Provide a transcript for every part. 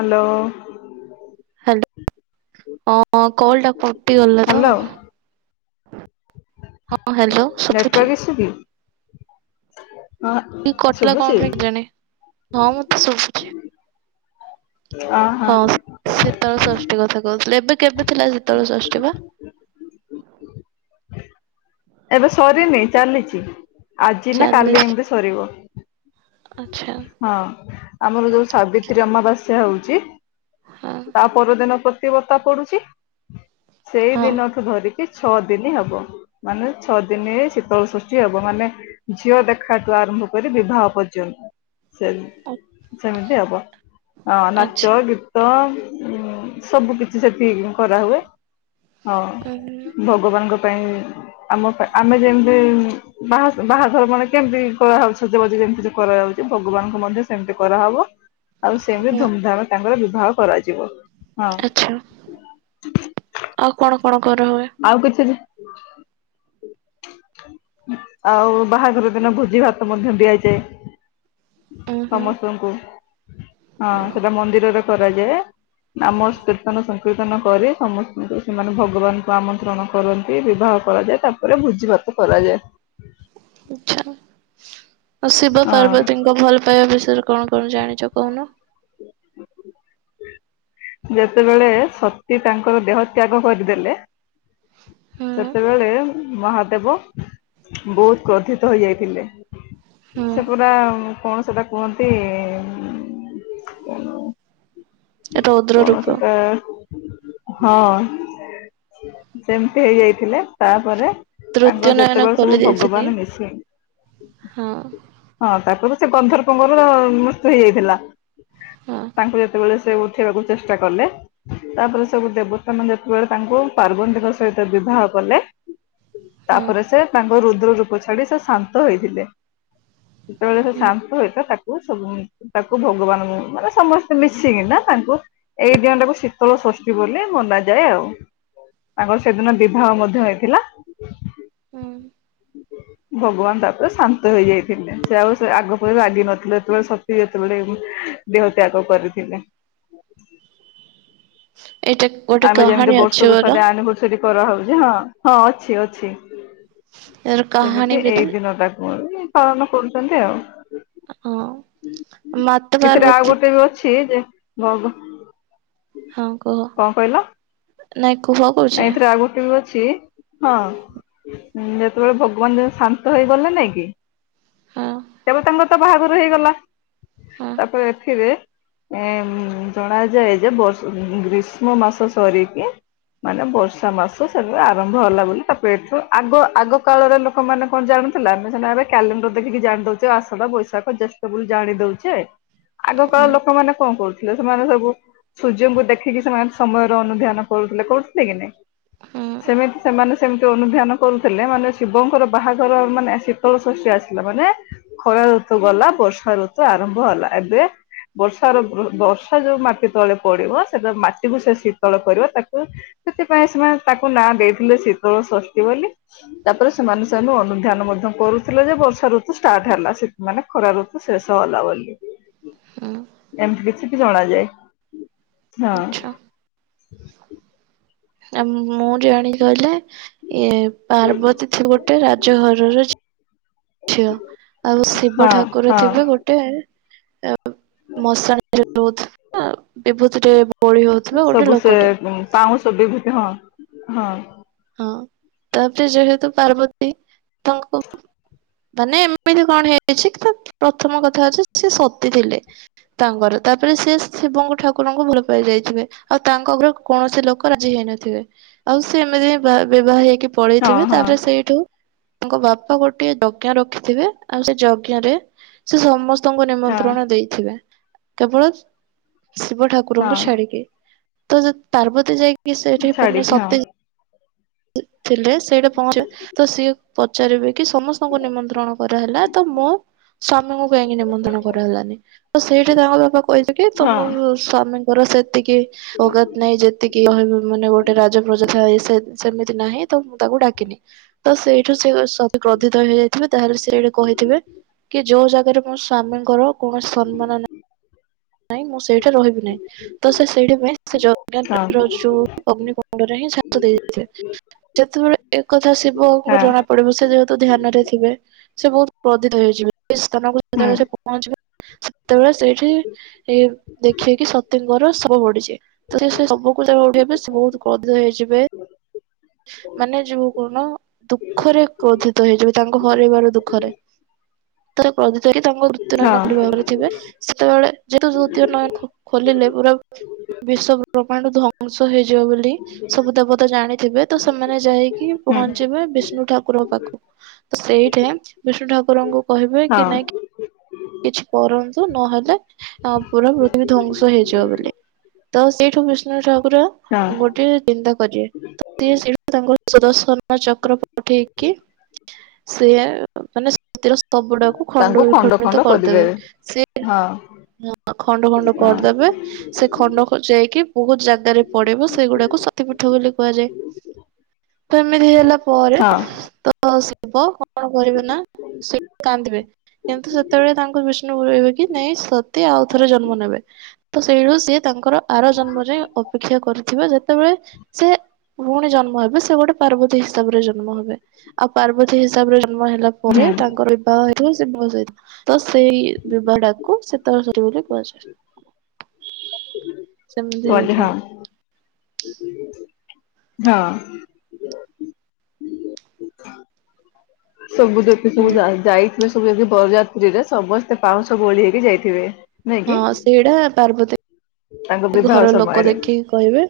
Hello. Hello ହଁ call ଟା କଟି ଗଲା ତ। ହ୍ୟାଲୋ ହଁ ହ୍ୟାଲୋ ଶୁଭୁଛି ନେଟୱାର୍କ ଆସୁନି? ଇ କଟ୍ ଲା କଣ ଶୁଭୁଛି ପାଇଁ କେଜାଣି? ହଁ ମୋତେ ଶୁଭୁଛି। ଅହ ହଁ ଶୀତଳ ଷଷ୍ଠୀ କଥା କହୁଥିଲେ ଏବେ କେବେ ଥିଲା ଶୀତଳ ଷଷ୍ଠୀ ବା? ଏବେ ସରିନି ଚାଲିଚି। ଆଜି ନା କାଲି ଚାଲିଛି ଏମତି ସରିବ, ଆଚ୍ଛା ହଁ ଆମର ଯୋଉ ସାବି ତ୍ରୀ ଅମାବାସ୍ୟା ହଉଛି ହଁ ତା ପରଦିନ ପ୍ରତି ବର୍ତ୍ତା ପଡ଼ୁଚି। ସେଇ ହଁ। ଦିନକୁୁ ଧରିକି ଛଅ ଦିନି ହବ। ମାନେ ଛଅ ଦିନିରେ ଶୀତଳ ଷଷ୍ଠୀ ହବ ମାନେ ଝିଅ ଦେଖାଠୁ ଆରମ୍ଭ କରି ବିବାହ ପର୍ଯ୍ୟନ୍ତ। ସେମ ସେମିତି ହବ, ହଁ ଆଚ୍ଛା ନାଚ ଗୀତ୍ ତ ଉମ୍ ସବୁ କିଛି ସେଠି କରାହୁଏ। ହଁ ଉଁ ଭଗବାନଙ୍କ ପାଇଁ ଆମ ପା ଆମେ ଯେମତି ବାହା ବାହାଘର ମାନେ କେମତି କରାହଉଛି ସଜବାଜ ଯେମିତି କରାଉଛି ଭଗବାନଙ୍କୁ ମଧ୍ୟ ସେମତି କରାହବ। ଆଉ ସେମିତି ହୁଁ ଧୁମ୍‌ ଧାମରେ ତାଙ୍କର ବିବାହ କରାଯିବ। ହଁ। ଆଚ୍ଛା, ଆଉ କଣ କଣ କରାହୁଏ? ଆଉ କିଛି ବି ଆଉ ବାହାଘର ଦିନ ଭୋଜି ଭାତ ମଧ୍ୟ ଦିଆଯାଏ। ଉଁ ହୁଁ ସମସ୍ତଙ୍କୁ ହଁ ସେଯାକ ମନ୍ଦିରରେ କରାଯାଏ। ନାମ କୀର୍ତ୍ତନ ସଂକୀର୍ତ୍ତନ କରି ସମସ୍ତଙ୍କୁ ସେମାନେ ଭଗବାନଙ୍କୁ ଆମନ୍ତ୍ରଣ କରନ୍ତି ବିବାହ କରାଯାଏ ତାପରେ ଭୋଜି ଭାତ କରାଯାଏ। ଆଚ୍ଛା ଆଉ ଶିବ ହଁ ପାର୍ବତୀଙ୍କ ଭଲ ପାଇବା ବିଷୟରେ କଣ କଣ ଜାଣିଛ କହୁନ? [inaudible] ଯେତେବେଳେ ସତୀ ତାଙ୍କର ଦେହ ତ୍ୟାଗ କରିଦେଲେ ହୁଁ ସେତେବେଳେ ମହାଦେବ ବୋହୁତ୍ କ୍ରୋଧିତ ହୋଇଯାଇଥିଲେ। ହୁଁ ସେ ପୁରା ଉମ୍ କଣ ସେଟା କୁହନ୍ତି ଇ ଇ ଉଁ ରୌଦ୍ର କଣ ରୂପ ସେଟା? ହଁ -ସେମତି ହେଇ ଯାଇଥିଲା ତାପରେ ତୃତୀୟ ତାଙ୍କର ନୟନ ଯେତେବେଳେ ଖୋଲି ସବୁ ଦେଇଥିଲି ଭଗବାନ ମିଶି ହଁ। ହଁ ତାପରେ ସେ ଗନ୍ଧର୍ପ ଙ୍କର ମୃତ୍ୟୁ ହେଇଯାଇଥିଲା। ହଁ। ତାଙ୍କୁ ଯେତେବେଳେ ସେ ଉଠେଇବାକୁ ଚେଷ୍ଟା କଲେ ତାପରେ ସବୁ ଦେବତାମାନେ ଯେତେବେଳେ ତାଙ୍କୁ ପାର୍ବନ୍ତୀଙ୍କ ସହିତ ବିବାହ କଲେ ହୁଁ। ତାପରେ ସେ ତାଙ୍କ ରୁଦ୍ର ରୂପ ଛାଡି ସେ ଶାନ୍ତ ହୋଇଥିଲେ। ସେତେବେଳେ ସେ ହୁଁ [unintelligible] ତାକ୍ ସବୁ ସବୁ ତାକୁ ଭଗବାନ ମାନେ ସମସ୍ତେ ମିଶିକିନା ତାଙ୍କୁ ଏଇ ଦିନ ଟାକୁ ଶୀତଳ ଷଷ୍ଠୀ ବୋଲି ମନାଯାଏ ଆଉ। ତାଙ୍କର ସେଦିନ ବିବାହ ମଧ୍ୟ ହୋଇଥିଲା। ହୁଁ [inaudible] ଭଗବାନ ତାପରେ ଶାନ୍ତ ହେଇଯାଇଥିଲେ, ସେ ଆଉ ସେ ଆଗ ପରି ରାଗି ନଥିଲେ ଯେତେବେଳେ ସତୀ ଯେତେବେଳେ ଉମ୍ ଦେହତ୍ୟାଗ କରିଥିଲେ। ଏଇଟା ଗୋଟେ ଆମେ ଯେମିତି କାହାଣୀ ଅଛି ବର୍ଷକୁ ବୋଲ ଥରେ ଆନିଭର୍ସରୀ କରାହଉଛି ହଁ ହଁ ଅଛି ଅଛି। ଏର କାହାଣୀ ସେମିତି ଏଇ ଭିତରେ ଦିନ ଟା କୁ [unintelligible] ପାଳନ କରୁଚନ୍ତି ଆଉ। ହଁ ମାତା ଏଥିରେ ଆଉ ପାର୍ବତୀ ଗୋଟେ ବି ଅଛି ଯେ [unintelligible] ହଁ କୁହ ନାଇଁ କୁହ କ ନାଁ ଏଇଥିରେ ଆଉ ଗୋଟେ ବି ଛ ଅଛି, ହଁ ଯେତେବେଳେ ଭଗବାନ ଶାନ୍ତ ହେଇଗଲେ ନାଇଁ କି ହଁ ଏବେ ତାଙ୍କର ତ ବାହାଘର ହେଇଗଲା। ହଁ ତାପରେ ଏଥିରେ ଉଁ - ହୁଁ ଜଣା ଯାଏ ଯେ ବର୍ଷ ଗ୍ରୀଷ୍ମ ମାସ ସରିକି ମାନେ ବର୍ଷା ମାସ ସେବେ ଆରମ୍ଭ ହେଲା ବୋଲି ତାପେଟରୁ ଆଗ ଆଗ କାଳର ଲୋ ଲୋକମାନେ କଣ ଜାଣୁଥିଲା ଆମେ ସେ ଏବେ କ୍ୟାଲେଣ୍ଡର ଦେଖିକି ଜାଣି ଦେଉଛେ ଆଷା ବୈଶାଖ କି ଜେଷ୍ଠ ବୋଲି ଜାଣି ଦଉଛେ [inaudible] ଆଗ କାଳ ଲୋକମାନେ କଣ କରୁଥିଲେ ସେମାନେ ସବୁ ସୂର୍ଯ୍ୟଙ୍କୁ ଦେଖିକି ସେମାନେ ସମୟର ଅନୁଧ୍ୟାନ କରୁ ଲେ କରୁଥିଲେ କି ନାଇ ହଁ ସେମିତି ସେମାନେ ସେମିତି ଅନୁଧ୍ୟାନ କରୁଥିଲେ ମାନେ ଶିବଙ୍କର ବାହାଘର ମାନେ ଶୀତଳ ଷଷ୍ଠୀ ଆସିଲା ମାନେ ଖରା ଋତୁ ଗଲା ବର୍ଷା ଋତୁ ଆରମ୍ଭ ହେଲା ଏବେ ବର୍ଷାର ବର୍ଷା ଯୋଉ ମାଟି ତଳେ ପଡିବ ସେଟା ମାଟିକୁ ସେ ଶୀତଳ କରିବ ତାକୁ ସେଥିପାଇଁ ସେମାନେ ତାକୁ ନାଁ ଦେଇଥିଲେ ଶୀତଳ ଷଷ୍ଠୀ ବୋଲି ତାପରେ ସେମାନେ ସେନୁ ଅନୁଧ୍ୟାନ ମଧ୍ୟ କରୁଥିଲେ ଯେ ବର୍ଷା ଋତୁ ଷ୍ଟାର୍ଟ ହେଲା ସେ ମାନେ ଖରା ଋତୁ ଶେଷ ହେଲା ବୋଲି [inaudible] ଏମିତି କିଛିକି ଜଣା ଯାଏ ହଁ ଆଛା ଆଉ ମୁଁ ଜାଣି ଗଲେ ଇଏ ପାର୍ବତୀ ଗୋଟେ ରାଜଘରର ଝି ଝିଅ ଆଉ ଶିବ ହଁ ଠାକୁର ହଁ ଥିବେ ଗୋଟେ ଟେ ମଶାଣି ରେ ରହୁଥିବା ବିଭୁତି ରେ ସବୁ ସେ ପାଉଁସ ବିଭୂତି ହଁ ହଁ ହଁ ତାପରେ ଯେହେତୁ ପାର୍ବତୀ ତାଙ୍କୁ ମାନେ ଏମିତି କଣ ହେଇଛି କି ପ୍ରଥମ କଥା ହଉଛି ସିଏ ସତୀ ଥିଲେ ତାଙ୍କର ତାପରେ ସିଏ ଶିବଙ୍କୁ ଠାକୁରଙ୍କୁ ଭଲ ପାଇ ଯାଇଥିବେ ଆଉ ତାଙ୍କ ଉପରେ କୌଣସି ଲୋକ ରାଜି ହେଇନଥିବେ ଆଉ ସେ ଏମିତି ବି ବିବାହ ହେଇକି ହଁ ପଳେଇଥିବେ ହଁ ତାପରେ ସେଇଠୁ ତାଙ୍କ ବାପା ଗୋଟଏ ଯଜ୍ଞ ରଖିଥିବେ ଆଉ ସେ ଯଜ୍ଞ ରେ ସେ ସମସ୍ତ ସମସ୍ତଙ୍କୁ ହଁ ନିମନ୍ତ୍ରଣ ଦେଇଥିବେ କେବଳ ଶିବ ଠାକୁରଙ୍କୁ ହଁ ଛାଡିକି ତ ଜ ପାର୍ବତୀ ଯାଇକି ସେଠି ମାନେ ଛାଡିକି ହଁ ସତ୍ୟ ଜି ଥିଲେ ସେଇଟା ପହଞ୍ଚିବ ତ ସିଏ ପଚାରିବେ କି ସମସ୍ତଙ୍କୁ ନିମନ୍ତ୍ରଣ କରହଲା ତ ମ ସ୍ଵାମୀଙ୍କୁ କାହିଁକି ନିମନ୍ତ୍ରଣ କରାହେଲାନି ତ ସେଇଠି ତାଙ୍କ ବାପା କହିଥିଲେ କି ତମ ହଁ ସ୍ଵାମୀଙ୍କର ସେତିକି ଅକାତ ନାହିଁ ଯେତିକି ମାନେ ଗୋଟେ ରାଜପ୍ରଜା ଥାଏ ସେ ସେମିତି ନାହିଁ ତ ମୁଁ ତାକୁ ଡାକିନି ତ ସେଇ ଠୁ ସେ ସବୁ କ୍ରଧିତ ହେଇଯାଇଥିବେ ତାହେଲେ ସେଠି କହିିଥିବେ କି ଯୋଉ ଜାଗାରେ ମୋ ସ୍ଵାମୀଙ୍କର କୌଣସି ସମ୍ମାନ ନାହିଁ ନାଇଁ ମୁଁ ସେଇଠି ରହିବି ନାହିଁ ତ ସେ ସେଇଥି ପାଇଁ ସେ ଯଜ୍ଞ ହଁ କୁଣ୍ଡ ଯୁ ଅଗ୍ନି କୁଣ୍ଡ ରେ ଛାଞ୍ଚ ଦେଇ ଦେଇ ଦେଇଥିଲେ ଯେତେବେଳେ ଏକ କଥା ଶିବ ଙ୍କୁ ହଁ ଜଣା ପଡିବ ସେ ଯେହେତୁ ଧ୍ୟାନରେ ଥିବେ ସେ ବହୁତ କ୍ରୋଧିତ ହେଇଯିବେ ସେ ସ୍ଥାନକୁ ହୁଁ ଯେତେବେଳେ ସେ ପହଞ୍ଚିବେ ସେତେବେଳେ ସେଇଠି ଏ ଦେଖିବେ କି ସତୀଙ୍କର ଶବ ପଡ଼ିଛି ତରିଅ ସେ ସବୁ କୁ ତାର ଓଡ଼ିଆ ଏବେ ସେ ବହୁତୁ [unintelligible] ହେଇଯିବେ। ମାନେ ଯୋଉ କଣ ଦୁଃଖରେ କ୍ରୋଧିତ ହେଇଯିବେ ତାଙ୍କ ହରେଇବାର ଦୁଃଖରେ। [unintelligible] କ୍ରୋଧିତ ହେଇକି ତାଙ୍କ ତୃତୀୟ ହଁ ନୟନ ଖୋଲିବା ଉପରେ ଥିବେ ସେତେବେଳେ ଯେହେତୁ ତୃତୀୟ ନୟନ ଖୋଲିଲେ ପୁରା ବିଶ୍ଵ ବ୍ରହ୍ମାଣ୍ଡ ଧ୍ବଂସ ହେଇଯିବ ବୋଲି ସବୁ ଦେବତା ଜାଣିଥିବେ ତ ସେମାନେ ଯାଇକି ହୁଁ ପହଞ୍ଚିବେ ବିଷ୍ଣୁ ଠାକୁରଙ୍କ ପାଖକୁ ସେଇଠେ ବିଷ୍ଣୁ ଠାକୁରଙ୍କୁ କହିବେ ହଁ କି ନାଇଁକି କିଛି କରନ୍ତୁ ନହେଲେ ତ ପୁରା ପୃଥିବୀ ଧ୍ୱଂସ ହେଇଯିବ ବୋଲି ତ ସେଇଠୁ ବିଷ୍ଣୁ ଠାକୁର ହଁ ଗୋ ଟିଏ ଚିନ୍ତା କରିିବେ ତ ସିଏ [unintelligible] ତାଙ୍କ ସଦର୍ଶନ ଚକ୍ର ପଠେଇକି ସିଏ ମାନେ ଶାନ୍ତିର ସ୍ତବ ଟାକୁ ଖଣ୍ଡ ବିଖଣ୍ଡିତ କରିଦେବେ ସିଏ ହଁ ଖଣ୍ଡ ଖଣ୍ଡ ହଁ କରିଦେବେ ସେ ଖଣ୍ଡକ ଯାଇକି ବହୁତ ଜାଗାରେ ପଡିବ ସେଗୁଡାକୁ ଶତୀପୀଠ ବୋଲି କୁହାଯାଏ। ସେମିତି ହେଲା ପରେ ହଁ ତ ଶିବ କଣ କରିବେ ନା ସେ କାନ୍ଦିବେ କିନ୍ତୁ ସେତେବେଳେ ତାଙ୍କ ବିଷ୍ଣୁ [inaudible] କି ନାଇଁ ସ ତୀ ଆଉ ଥରେ ଜନ୍ମ ନେବେ ତ ସେଇଠୁ ସିଏ ତାଙ୍କର ଆର ଜନ୍ମ ଯାଏ ଅପେକ୍ଷା କରିଥିବେ ଯେତେବେଳେ ସେ ପୁଣି ଜନ୍ମ ହେବେ ସେ ଗୋଟେ ପାର୍ବତୀ ହିସାବରେ ଜନ୍ମ ହେବେ ଆଉ ପାର୍ବତୀ ହିସାବରେ ଜନ୍ମ ହେଲା ପରେ ହୁଁ ତାଙ୍କର ବିବାହ ହେଇଥିବ ସେ ମର ଯାଇଥିବେ ତ ସେଇ ବିବାହ ଟାକୁ ସେ [inaudible] ବୋଲି କୁହାଯାଏ ସେମିତି କୁହନ୍ତି ହଁ ହେଇଯାଏ। ହଁ। ସବୁ ଦେଖି ସବୁ ଯାଇ ଯାଇ ଏବେ ସବୁ ଏବେ ବରଯାତ୍ରୀରେ ସମସ୍ତେ ପାଉଁଶ ବୋଳି ହେଇକି ଯାଇଥିବେ ନାଇଁ କି? ହଁ ସେଇଟା ତାଙ୍କ ପାର୍ବତୀ ବିବାହ ଘର ଲୋକ ସମୟରେ ଦେଖି କହିବେ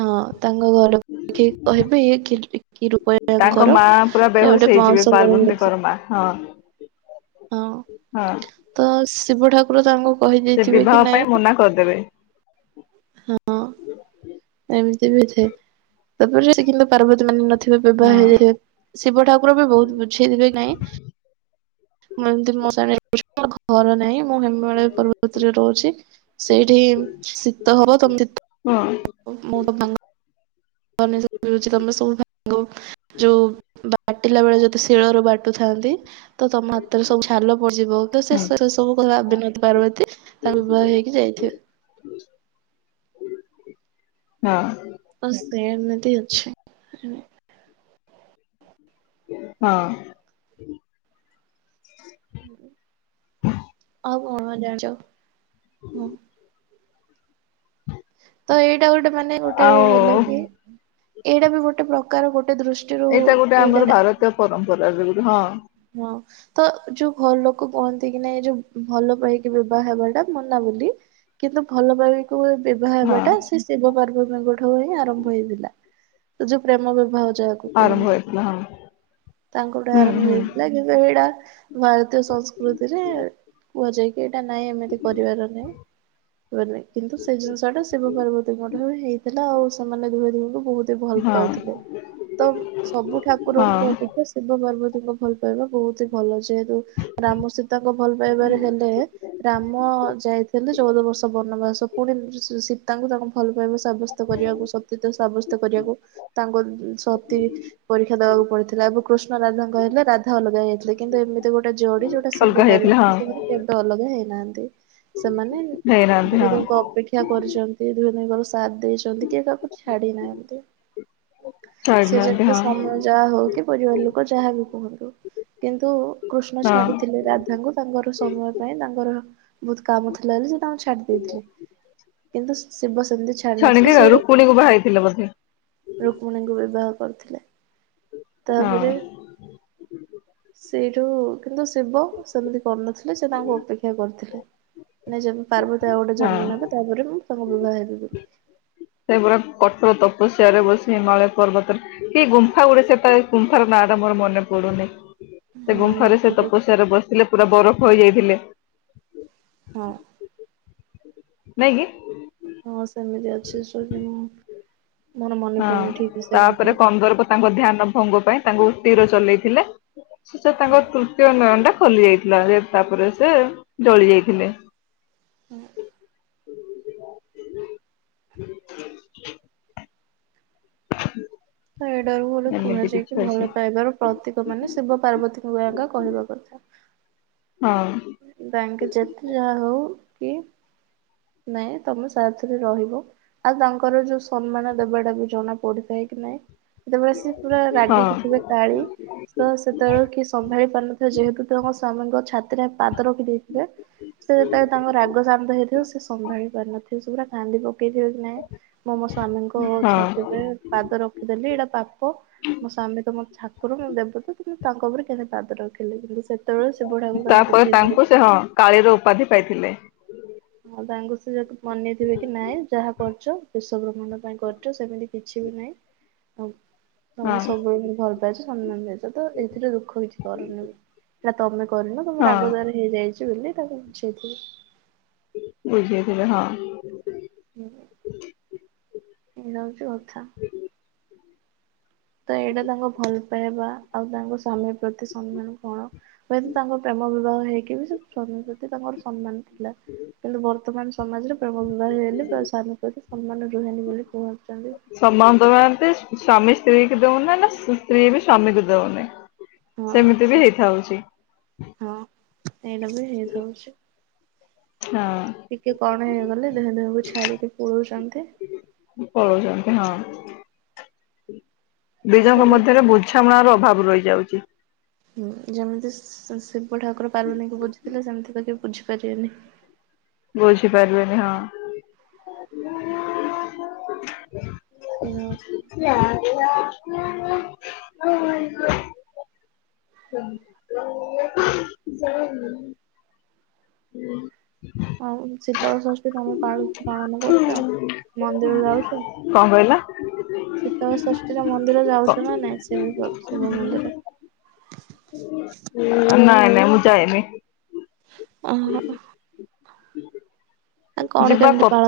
ହଁ ତାଙ୍କ ଘର ଦେଖି କହିବେ ଇଏ କି କି ରୂପ ତାଙ୍କ ୟାଙ୍କର ମା ପୁରା ଇଏ ବେହୋସ ଗୋଟେ ହେଇଯିବେ ପାଉଁଶ ବୋଳି ପାର୍ବତୀଙ୍କର ହେଇଛି ମା। ହଁ ହଁ। ହଁ। ତ ଶିବ ଠାକୁର ତାଙ୍କୁ ସେ କହିଦେଇଥିବେ କି ବିବାହ ନାଇଁ ପାଇଁ ମନା କରିଦେବେ ହଁ ଏମିତି ବି ଥେ ତାପରେ ସେ କିନ୍ତୁ ପାର୍ବତୀ ମାନି ନଥିବେ ବିବାହ ହଁ। ହେଇଯାଇଥିବେ। ଶିବ ଠାକୁର ବି ବହୁତ ବୁଝେଇଥିବେ ନାଇଁ ମୁଁ ଏମିତି ମସାଣି ରେ ରହୁଛି। ମୋର ଘର ନାହିଁ ମୁଁ ହିମାଳୟ ପର୍ବତରେ ରହୁଛି। ସେଇଠି ଶୀତ ହବ ତମେ [inaudible] ହଁ। ମୋ ବାବା ଙ୍କ [unintelligible] ଯୋଉ ବାଟିଲା ବେଳେ ଯଦି ଶିଳରୁ ବାଟୁଥାନ୍ତି ତ ତମ ହାତରେ ସବୁ ଛାଲ ପଡିଯିବ ତ ସେ ହୁଁ ସେସବୁ କ ଭାବିନ [inaudible] ପାର୍ବତୀ ତାଙ୍କୁ ବିବାହ ହେଇକି ଯାଇଥିବେ। ହଁ। ବାସ୍ ସେମିତି ଅଛି ହେଲା। ହଁ। ଆଉ କଣ କଣ ଜାଣିଚ ହଁ। ତ ଏଇଟା ଗୋଟେ ମାନେ ଗୋଟେ ଆଉ ହେଲା କି ଏଇଟା ବି ଗୋଟେ ପ୍ରକାର ଗୋଟେ ଦୃଷ୍ ଏଇଟା ଗୋଟେ ଆମର ଭାରତୀୟ ପରମ୍ପରାରେ ଗୋଟେ ହଁ। ହଁ। ତ ଯୋଉ ଘର ଲୋକ କୁହନ୍ତିକି ନାଇ ଏ ଯୋଉ ଭଲ ପାଇକି ବିବାହ ହେବାଟା ମନା ବୋଲି କିନ୍ତୁ ଭଲ ପାଇବି ବିବାହ ହଁ ହେବାଟା ସେ ଶିବ ପାର୍ବଣୀଙ୍କଠୁ ହିଁ ଆରମ୍ଭ ହେଇଥିଲା ସେ ଯୋଉ ପ୍ରେମ ବ୍ୟବହ ଯାହାକୁ ଆରମ୍ଭ କୁହନ୍ତି ହେଇଥିଲା ହଁ ତାଙ୍କଠୁ ହୁଁ ଆରମ୍ଭ ହୁଁ ହେଇଥିଲା କିନ୍ତୁ ଏଇଟା ଭାର ତୀୟ ସଂସ୍କୃତିରେ କୁହାଯାଇଏକି ଏଇଟା ନାଇଁ ଏମିତି କରିବାର ନାଇଁ। କିନ୍ତୁ ସେଇ ଜିନିଷଟା ଶିବ ପାର୍ବତୀଙ୍କଠବି ହେଇଥିଲା ଆଉ ସେମାନେ ଧୁହ ଧୁଇଁଙ୍କୁ ବହୁତ୍ ଭଲ ହଁ ପାଉଥିଲେ ତ ସବୁ ହଁ ଠାକୁରଙ୍କ ଗେ ଏ ଶିବ ପାର୍ବତୀଙ୍କ ଭଲ ପାଇବା ବହୁତ ଭଲ ଯେହେତୁ ରାମ ସୀତାଙ୍କ ଭଲ ପାଇବାରେ ହେଲେ ରାମ ଯାଇଥିଲେ ଚଉଦ ବର୍ଷ ବନବାସ ପୁଣି ସୀତାଙ୍କୁ ତାଙ୍କୁ ଭଲ ପାଇବା ଶା ତ କରିବାକୁ ସତତ ସାବ୍ୟସ୍ତ କରିବାକୁ ତାଙ୍କୁ ସତୀବି ପରୀକ୍ଷା ଦବାକୁ ପଡିଥିଲା ଏବଂ କୃଷ୍ଣ ରାଧା କହିଲେ ରାଧା ଅଲଗା ହୋଇଥିଲେ କିନ୍ତୁ ଏମିତି ଗୋଟେ ଜଡ଼ି ଯୋଉଟା ଅଲଗା ଶିବ ହେଇଯାଇଥିଲା ହଁ ପାର୍ବତୀଙ୍କର କେବେ ଅଲଗା ହେଇନାହାନ୍ତି ସେମାନେ ହେଇନାହାନ୍ତି ହଁ ଦୁହିଁଦୁହିଁଙ୍କୁ ଅପେକ୍ଷା ଶିକ୍ା [unintelligible] କରିଚନ୍ତି ଦୁଇେ ଦୁଙ୍କର ସାଥ ଦେଇଛନ୍ତି କିଏ କାହାକୁ ଛାଡ଼ି ନାହାନ୍ତି। ଛାଡିନାହାନ୍ତି ସେଯେତେ ହଁ ସମୟ ଯାହା ହଉକି ପରିବାର ଲୋକ ଯାହାବି କୁହନ୍ତୁ କିନ୍ତୁ କୃଷ୍ଣ ହଁ ଛାଡ଼ିଥିଲେ ରାଧ ତାଙ୍କୁ ତାଙ୍କର ସମୟ ପାଇଁ ତାଙ୍କର ବହୁତ୍ କାମ ଥିଲାଯେ ସେତାଙ୍କୁ ଛାଡ଼ି ଦେଇଥିଲେ। କିନ୍ତୁ ଶିବ ସେମିତି ଛାଡି ନଥିଲେ ଛଡ଼ିକି ସେ ଆଉ ରୁକ୍ମଣୀକୁ ବାହାଇଥିଲା ବୋଧେ। ରୁକ୍ମଣୀଙ୍କୁ ବିବାହ କରିୁଥିଲେ ହଁ ତାପରେ ସେଇଠୁ କିନ୍ତୁ ଶିବ ସେମିତି କରିନଥିଲେ ସେତାଙ୍କୁ ଅପେକ୍ଷା କରିଥିଲେ। ନାଇଁଁ ଯଦି ପାର୍ବତୀ ଆଉ ଗୋଟେ ହଁ ଜନ୍ମ ନେବେ ତାପରେ ମୁଁ ତମକୁ ବିବାହ ହେବିବୋଲି। ସେପୁରା କଠୋର ତପସ୍ୟାରେ ବସି ହିମାଳୟ ପର୍ବତରେ କି ଗୁମ୍ଫା ଗୁଟେ ସେତେଳେ ଗୁମ୍ଫାର ନାଟା ମୋର ମନେ ପଡ଼ୁନି ସେ ହଁ ଗୁମ୍ଫାରେ ମତେ ସେ ତପସ୍ୟାରେ ବସିଲେ ପୁରା ବରଫ ହୋଇଯାଇଥିଲେ। ହଁ। ନାଇଁକି। ହଁ ସେମିତି ଅଛି ଯ [unintelligible] ମୋର ମନେ ହଁ ପଡ଼ୁନି ଠିକସେ ତାପରେ ଗୁମ୍ଫା କନ୍ଦର୍ପ ତାଙ୍କ ଧ୍ୟାନ ଭଙ୍ଗ ପାଇଁ ତାଙ୍କୁ ତୀର ଚଲେଇଥିଲା ସେତାଙ୍କ ନୟନଟା ଖୋଲି ଯାଇଥିଲା ତାପରେ ସେଜଳି ଯାଇଥିଲେ। ହୁଁ। [inaudible] ଏଇଟାକୁ ବୋଲି ଏମିତି କୁହାଯାଇ କିଛି ଅଛି। କିଭଲ ପାଇବାର ପ୍ରତୀକ ମାନେ ଶିବ ପାର୍ବତୀଙ୍କ ଆଗା କହିବା କଥା। ହଁ। ତାଙ୍କେ ଯେତେ ଯାହା ହଉକି ନାଇଁ ତମେ ସାଥିରେ ରହିବ। ଆଉ ତାଙ୍କର ଯୋଉ ସମ୍ମାନ ଦେବଟାବି ଜଣା ପଡ଼ୁ ଥାଏକି ନାଇଁ। ଏତେ ଜୋରେସେ ପୁରା ହଁ ରାଗିକି ଥିବେ। କାଳି ତସେତେବେଳେ କିଏ ସମ୍ଭାଳି ପାରିନଥାଏ ଯେହେତୁ ତାଙ୍କ ସ୍ଵାମୀଙ୍କ ଛାତିରେ ପାଦ ରଖି ଦେଇଥିବେ ସେଯେତେବେଳେ ତାଙ୍କ ରାଗ ଶାନ୍ତ ହେଇଥିବ ସେସମ୍ଭାଳି ପାରିନଥି ସେ ସେପୁରା କାନ୍ଦି ପକେଇଥିବେକି ନାଇଁ ମୁଁ ମୋ ସ୍ଵାମୀଙ୍କ ହଁ ଛାତି ଉପରେ। ପାଦ ରଖିଦେଲି ଏଇଟା ପାପ। ସ୍ୱାମୀ ତ ମୋ ଠାକୁର ମୋ ଦେବତା କି ମୁଁ ତାଙ୍କ ଉପରେ କେମିତି ପାଦ ରଖିଲି କିନ୍ତୁ ସେ ସେତୋ ସେ ବଢିଆକୁ ତା ବୁଝ [unintelligible] ତାପରେ ତାଙ୍କୁ ସେ ହଁ କାଳିର ଉପାଧି ପାଇଥିଲେ। ହଁ ତାଙ୍କୁ ସେ ଯଦି ମନେଇଥିବେ କି ନାଇଁ ଯାହା କରୁଛ ବିଶ୍ଵ ବ୍ରହ୍ମାଣ୍ଡ ପାଇଁ କରୁଛ ସେମିତି କିଛି ବି ନାଇଁ। ହଉ ତମେ ହଁ ସବୁବେଳେ ଭାରି ଭଲ ପାଇଛ ସମ୍ମାନ ଦେଇଚ ତ ଏଥିରେ ଦୁଃଖ କିଛି କରନି। ନାଁ ତମେ କରିନ ତମର ହଁ ରାଗ ଦ୍ୱାରା ହେଇଯାଇଛି ବୋଲି ତାକୁ ବୁଝେଇଥିଲେ। ବୁଝେଇଥିଲେ ହଁ। ହୁଁ ଏଇଆ ହଉଛି କଥା। ତ ଏଇଟା ତାଙ୍କ ଭଲ ପାଇବା। ଆଉ ତାଙ୍କ ସ୍ୱାମୀ ପ୍ରତି ସମ୍ମାନ କଣ ହୁଏତ ତାଙ୍କ ପ୍ରେମ ବିବାହ ହେଇକି ବି ସେ ସ୍ୱାମୀ ପ୍ରତି ତାଙ୍କର ସମ୍ମାନ ଥିଲା କିନ୍ତୁ ବର୍ତ୍ତମାନ ସମାଜରେ ପ୍ରେମ ବିବାହ ହେଲେ ବା ସା [unintelligible] ନ ପ୍ରତି ସମ୍ମାନ ରୁହେନି ବୋଲି କୋହୁଛନ୍ତି। ସନମାନ [unintelligible] ଏତି ସ୍ଵାମୀ ସ୍ତ୍ରୀ କୁ ଦୋଉନି ନା ସ୍ତ୍ରୀ ବି ସ୍ଵାମୀକୁ ଦୋଉନି। ହଁ ସେମିତି ବି ସେଇଟା ହେଇଥାଉଛି। ହଁ ଏଇଟା ବି ହେଇଥାଉଛି। ହଁ। ଟିକେ କଣ ହେଇଗଲେ ଦେହ ଦେହକୁ ଛାଡିକି ପୋଡଛନ୍ତି। ପଳଉଛନ୍ତି ହଁ ଦି ଜଣଙ୍କ ସବୁ ମଧ୍ୟରେ ବୁଝ ବୁଝାମଣା ର ଅଭାବ ରହିଯାଉଛି। ହୁଁ ଯେମିତି ଶିବ ଠାକୁର ପାର୍ବତୀଙ୍କୁ ବୁଝିଥିଲେ ସେମିତି ଯଦି ବୁଝିପାରିବେନି। ବୁଝିପାରିବେନି ହଁ। ସେଇଆ ହଉ [unintelligible] ହ ଯଣ [inaudible] ହୁଁ [inaudible] ଆଉ ଶୀତଳ ଷଷ୍ଠୀ ତମେ ପାଳ ପାଳନ କରୁଛ ମନ୍ଦିର ଯାଉଛ? କଣ କହିଲ? ଶୀତଳ ଷଷ୍ଠୀରେ ମନ୍ଦିର କ ଯାଉଛୁ ନା ନାଇଁ ଶିବ ପା ଶିବ ମନ୍ଦିର? ନାଇଁ ନାଇଁ ମୁଁ ଯାଏନି। ଅହୋ। ହୁଁ [inaudible] ତ କଣ କେମିତି ପାଳନ